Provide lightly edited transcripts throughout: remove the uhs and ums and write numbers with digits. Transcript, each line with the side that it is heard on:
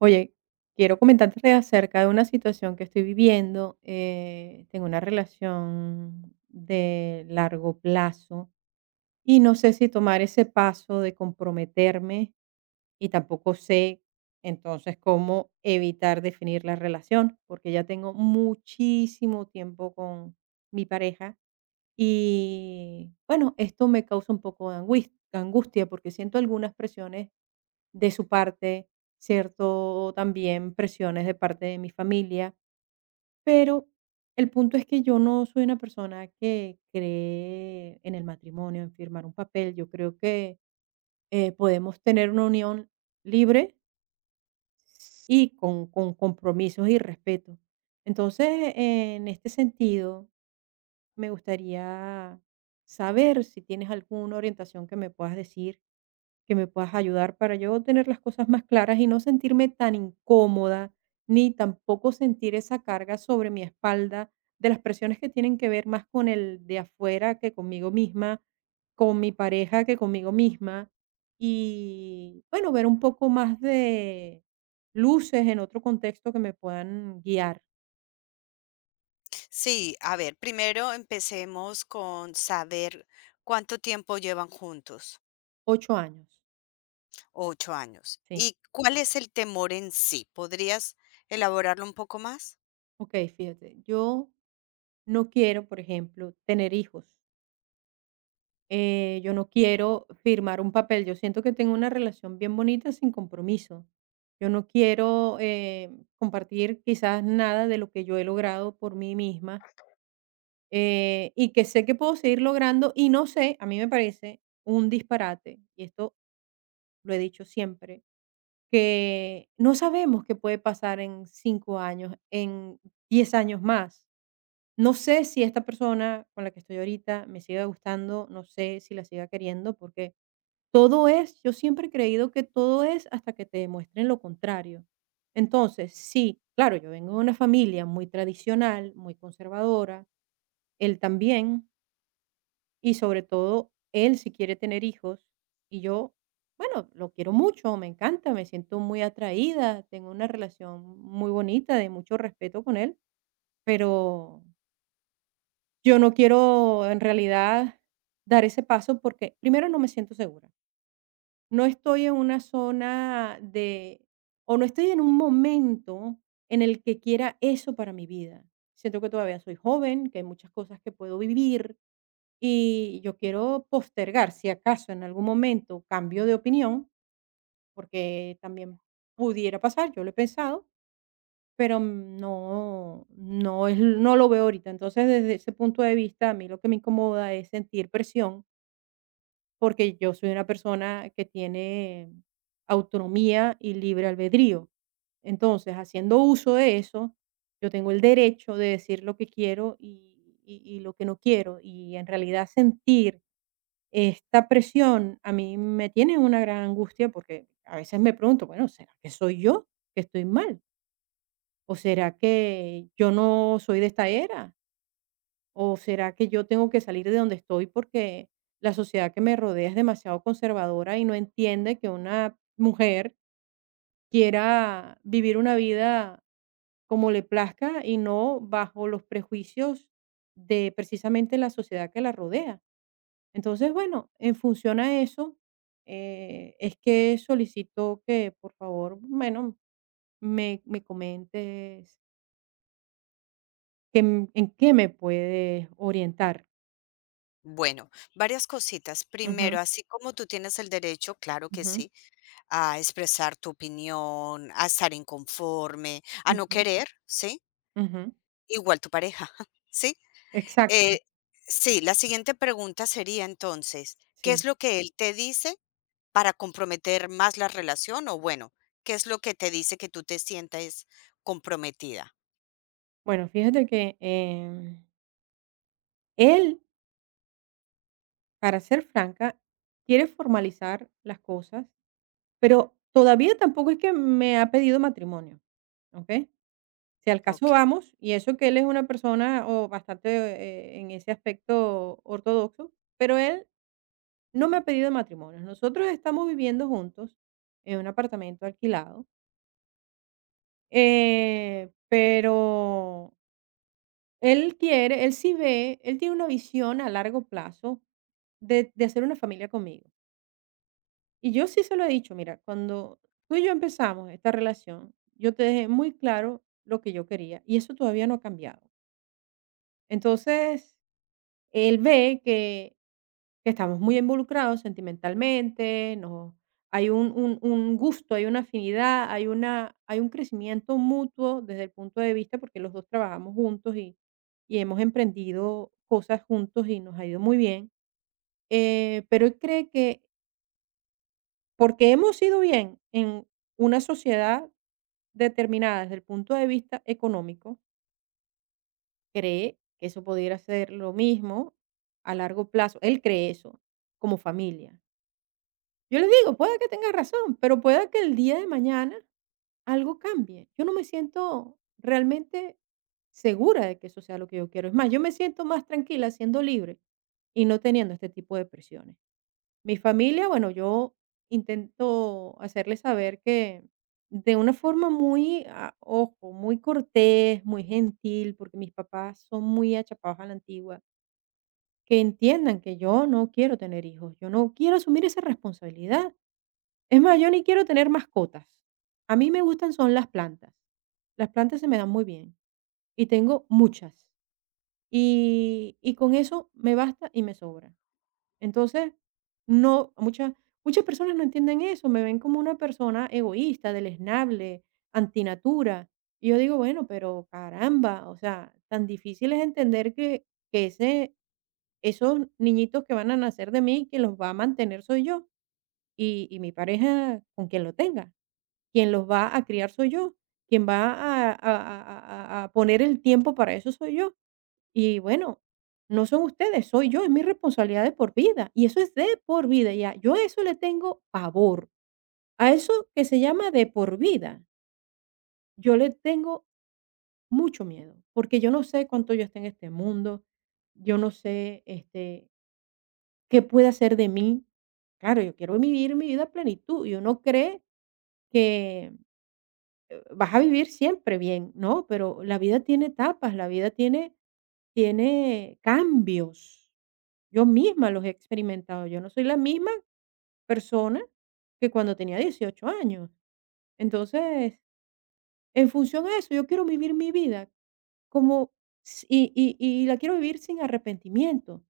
right: Oye, quiero comentarte acerca de una situación que estoy viviendo. Tengo una relación de largo plazo y no sé si tomar ese paso de comprometerme y tampoco sé entonces cómo evitar definir la relación, porque ya tengo muchísimo tiempo con mi pareja. Y bueno, esto me causa un poco de angustia porque siento algunas presiones de su parte, cierto, también presiones de parte de mi familia. Pero el punto es que yo no soy una persona que cree en el matrimonio, en firmar un papel. Yo creo que podemos tener una unión libre y con compromisos y respeto. Entonces, en este sentido, me gustaría saber si tienes alguna orientación que me puedas decir, que me puedas ayudar para yo tener las cosas más claras y no sentirme tan incómoda, ni tampoco sentir esa carga sobre mi espalda de las presiones que tienen que ver más con el de afuera que conmigo misma, con mi pareja que conmigo misma. Y bueno, ver un poco más de luces en otro contexto que me puedan guiar.
left: Sí, a ver, primero empecemos con saber cuánto tiempo llevan juntos,
right: 8 años,
left: 8 años.
right: sí.
left: ¿Y cuál es el temor en sí? ¿Podrías elaborarlo un poco más?
right: Ok, fíjate, yo no quiero, por ejemplo, tener hijos. Yo no quiero firmar un papel. Yo siento que tengo una relación bien bonita sin compromiso. Yo no quiero compartir quizás nada de lo que yo he logrado por mí misma, y que sé que puedo seguir logrando. Y no sé, a mí me parece un disparate, y esto lo he dicho siempre, que no sabemos qué puede pasar en 5 años, en 10 años más. No sé si esta persona con la que estoy ahorita me siga gustando, no sé si la siga queriendo, porque todo es, yo siempre he creído que todo es hasta que te demuestren lo contrario. Entonces, sí, claro, yo vengo de una familia muy tradicional, muy conservadora, él también, y sobre todo, él si quiere tener hijos. Y yo, bueno, lo quiero mucho, me encanta, me siento muy atraída, tengo una relación muy bonita, de mucho respeto con él, pero yo no quiero, en realidad, dar ese paso porque, primero, no me siento segura. No estoy en una zona de, o no estoy en un momento en el que quiera eso para mi vida. Siento que todavía soy joven, que hay muchas cosas que puedo vivir y yo quiero postergar, si acaso en algún momento cambio de opinión, porque también pudiera pasar, yo lo he pensado, pero no no es, no lo veo ahorita. Entonces, desde ese punto de vista, a mí lo que me incomoda es sentir presión, porque yo soy una persona que tiene autonomía y libre albedrío. Entonces, haciendo uso de eso, yo tengo el derecho de decir lo que quiero y y lo que no quiero. Y en realidad sentir esta presión a mí me tiene una gran angustia, porque a veces me pregunto: "Bueno, ¿será que soy yo, que estoy mal?". ¿O será que yo no soy de esta era? ¿O será que yo tengo que salir de donde estoy porque la sociedad que me rodea es demasiado conservadora y no entiende que una mujer quiera vivir una vida como le plazca y no bajo los prejuicios de precisamente la sociedad que la rodea? Entonces, bueno, en función a eso, es que solicito que por favor, bueno, me comentes, ¿Qué m en qué me puedes orientar?
left: Bueno, varias cositas.
right: Ujú,
left: Primero, así como tú tienes el derecho, claro que
right: ujú,
left: sí, a expresar tu opinión, a estar inconforme, a no
right: ujú,
left: querer, ¿sí?
right: ujú.
left: Igual tu pareja, ¿sí?
right: Exacto,
left: Eh, sí, la siguiente pregunta sería entonces, ¿qué
right: sí.
left: es lo que él te dice para comprometer más la relación o bueno, qué es lo que te dice que tú te sientas comprometida?
right: Bueno, fíjate que, él, para ser franca, quiere formalizar las cosas, pero todavía tampoco es que me ha pedido matrimonio, ¿okey? Si al caso
left: Okey.
right: vamos, y eso que él es una persona, o bastante, en ese aspecto ortodoxo, pero él no me ha pedido matrimonio. Nosotros estamos viviendo juntos en un apartamento alquilado. Pero él quiere, él sí ve, él tiene una visión a largo plazo de hacer una familia conmigo. Y yo sí se lo he dicho: mira, cuando tú y yo empezamos esta relación, yo te dejé muy claro lo que yo quería y eso todavía no ha cambiado. Entonces, él ve que estamos muy involucrados sentimentalmente, no hay un gusto, hay una afinidad, hay una hay un crecimiento mutuo, desde el punto de vista porque los 2 trabajamos juntos y hemos emprendido cosas juntos y nos ha ido muy bien. Pero él cree que porque hemos ido bien en una sociedad determinada desde el punto de vista económico, cree que eso pudiera ser lo mismo a largo plazo. Él cree eso como familia. Yo le digo, pueda que tenga razón, pero pueda que el día de mañana algo cambie. Yo no me siento realmente segura de que eso sea lo que yo quiero. Es más, yo me siento más tranquila siendo libre y no teniendo este tipo de presiones. Mi familia, bueno, yo intento hacerles saber, que de una forma muy, ah, ojo, muy cortés, muy gentil, porque mis papás son muy achapados a la antigua, que entiendan que yo no quiero tener hijos, yo no quiero asumir esa responsabilidad. Es más, yo ni quiero tener mascotas. A mí me gustan son las plantas. Las plantas se me dan muy bien y tengo muchas. Y con eso me basta y me sobra. Entonces, no muchas personas no entienden eso, me ven como una persona egoísta, deleznable, antinatura. Y yo digo: "Bueno, pero caramba, o sea, tan difícil es entender que ese esos niñitos que van a nacer de mí, que los va a mantener soy yo y mi pareja con quien lo tenga". Quien los va a criar soy yo, quien va a poner el tiempo para eso soy yo. Y bueno, no son ustedes, soy yo, es mi responsabilidad de por vida, y eso es de por vida, ya. Yo a eso le tengo pavor, a eso que se llama de por vida, yo le tengo mucho miedo, porque yo no sé cuánto yo esté en este mundo, yo no sé, este, qué puede hacer de mí. Claro, yo quiero vivir mi vida a plenitud, y uno cree que vas a vivir siempre bien, ¿no? Pero la vida tiene etapas, la vida tiene cambios. Yo misma los he experimentado. Yo no soy la misma persona que cuando tenía 18 años. Entonces, en función a eso, yo quiero vivir mi vida como s y la quiero vivir sin arrepentimiento.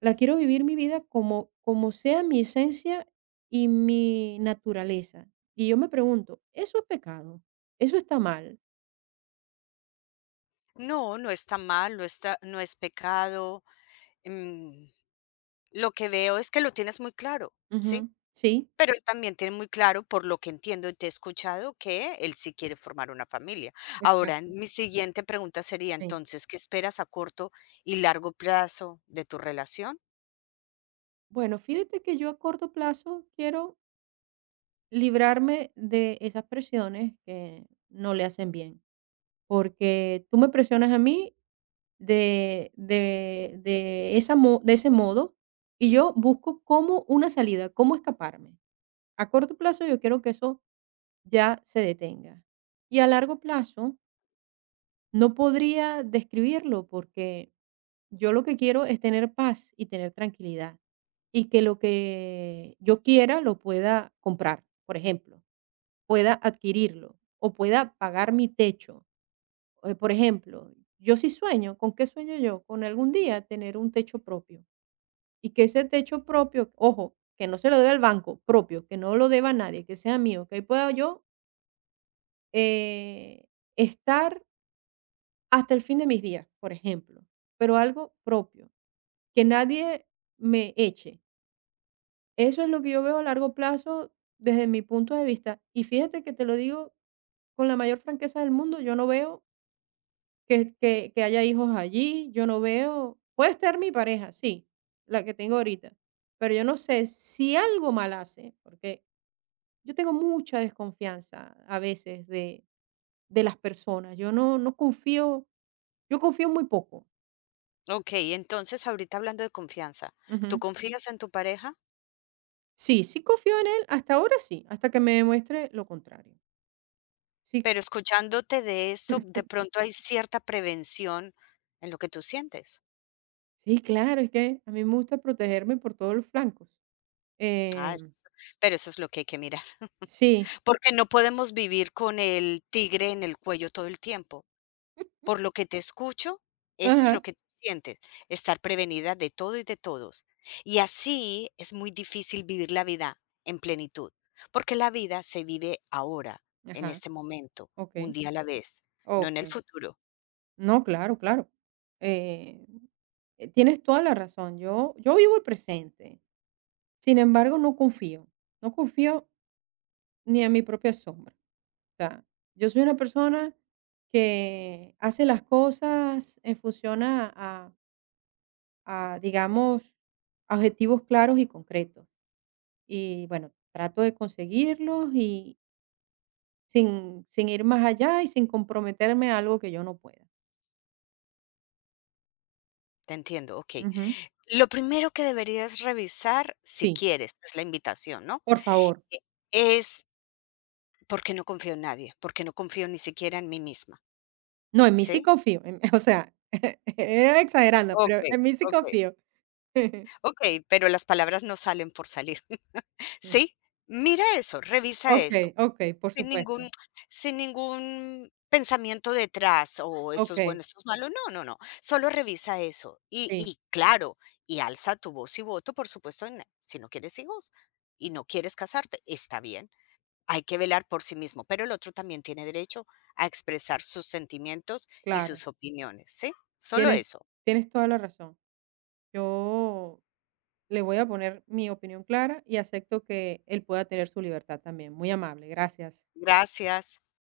right: La quiero vivir mi vida como sea mi esencia y mi naturaleza. Y yo me pregunto, ¿eso es pecado? ¿Eso está mal?
left: No, no está mal, no es pecado, mm, lo que veo es que lo tienes muy claro, ¿sí?
right: Ujú. Sí.
left: Pero él también tiene muy claro, por lo que entiendo y te he escuchado, que él sí quiere formar una familia. Ahora,
right: Exacto,
left: mi siguiente pregunta sería
right: sí.
left: entonces, ¿qué esperas a corto y largo plazo de tu relación?
right: Bueno, fíjate que yo a corto plazo quiero librarme de esas presiones que no le hacen bien. Porque tú me presionas a mí de esa mo de ese modo, y yo busco como una salida, cómo escaparme. A corto plazo, yo quiero que eso ya se detenga. Y a largo plazo, no podría describirlo, porque yo lo que quiero es tener paz y tener tranquilidad, y que lo que yo quiera lo pueda comprar, por ejemplo, pueda adquirirlo o pueda pagar mi techo. Por ejemplo, yo sí sueño. ¿Con qué sueño yo? Con algún día tener un techo propio, y que ese techo propio, ojo, que no se lo deba al banco, propio, que no lo deba a nadie, que sea mío, que ahí pueda yo eh, estar hasta el fin de mis días, por ejemplo, pero algo propio, que nadie me eche. Eso es lo que yo veo a largo plazo desde mi punto de vista. Y fíjate que te lo digo con la mayor franqueza del mundo, yo no veo que haya hijos allí, yo no veo, puede estar mi pareja, sí, la que tengo ahorita, pero yo no sé si algo mal hace, porque yo tengo mucha desconfianza a veces de las personas, yo no confío, yo confío muy poco.
left: Okey, entonces ahorita hablando de confianza, ¿tú
right: Ujú.
left: confías en tu pareja?
right: Sí, sí confío en él, hasta ahora sí, hasta que me demuestre lo contrario. Sí,
left: Pero escuchándote de esto, de pronto hay cierta prevención en lo que tú sientes.
right: sí, claro, es que a mí me gusta protegerme por todos los flancos.
left: Ah, eso
right: Em,
left: pero eso es lo que hay que mirar,
right: sí,
left: porque no podemos vivir con el tigre en el cuello todo el tiempo. Por lo que te escucho, eso es lo
right: ajá,
left: que tú sientes, estar prevenida de todo y de todos. Y así es muy difícil vivir la vida en plenitud, porque la vida se vive ahora, en
right: ajá,
left: este momento, un
right: okey,
left: día a la vez, no en el
right: okey.
left: futuro.
right: No, claro, claro. Eh, tienes toda la razón. Yo vivo el presente. Sin embargo, no confío. No confío ni en mi propia sombra. O sea, yo soy una persona que hace las cosas en función a, digamos, objetivos claros y concretos. Y bueno, trato de conseguirlos y sin ir más allá y sin comprometerme a algo que yo no pueda.
left: Te entiendo, ok.
right: Ujú.
left: Lo primero que deberías revisar, si
right: Sí,
left: quieres, es la invitación, ¿no?
right: por favor.
left: Es, ¿porque no confío en nadie?, ¿porque no confío ni siquiera en mí misma?
right: No, en mí sí
left: ¿Sí?
right: confío, en o sea, era exagerando, pero
left: Okey,
right: en mí sí
left: okey,
right: confío.
left: okey, pero las palabras no salen por salir, ¿sí? Mira eso, revisa
right: Okey,
left: eso,
right: okey, por
left: sin
right: supuesto.
left: ningún sin ningún pensamiento detrás, o esto es
right: Okey,
left: bueno, esto es malo, no, no, no, solo revisa eso. Y
right: sí,
left: y claro, y alza tu voz y voto, por supuesto, en si no quieres hijos y no quieres casarte, está bien. Hay que velar por sí mismo, pero el otro también tiene derecho a expresar sus sentimientos y
right: claro.
left: sus opiniones, ¿sí? Solo
right: Tienes
left: eso.
right: Tienes toda la razón. Yo le voy a poner mi opinión clara y acepto que él pueda tener su libertad también. Muy amable, gracias.
left: Gracias.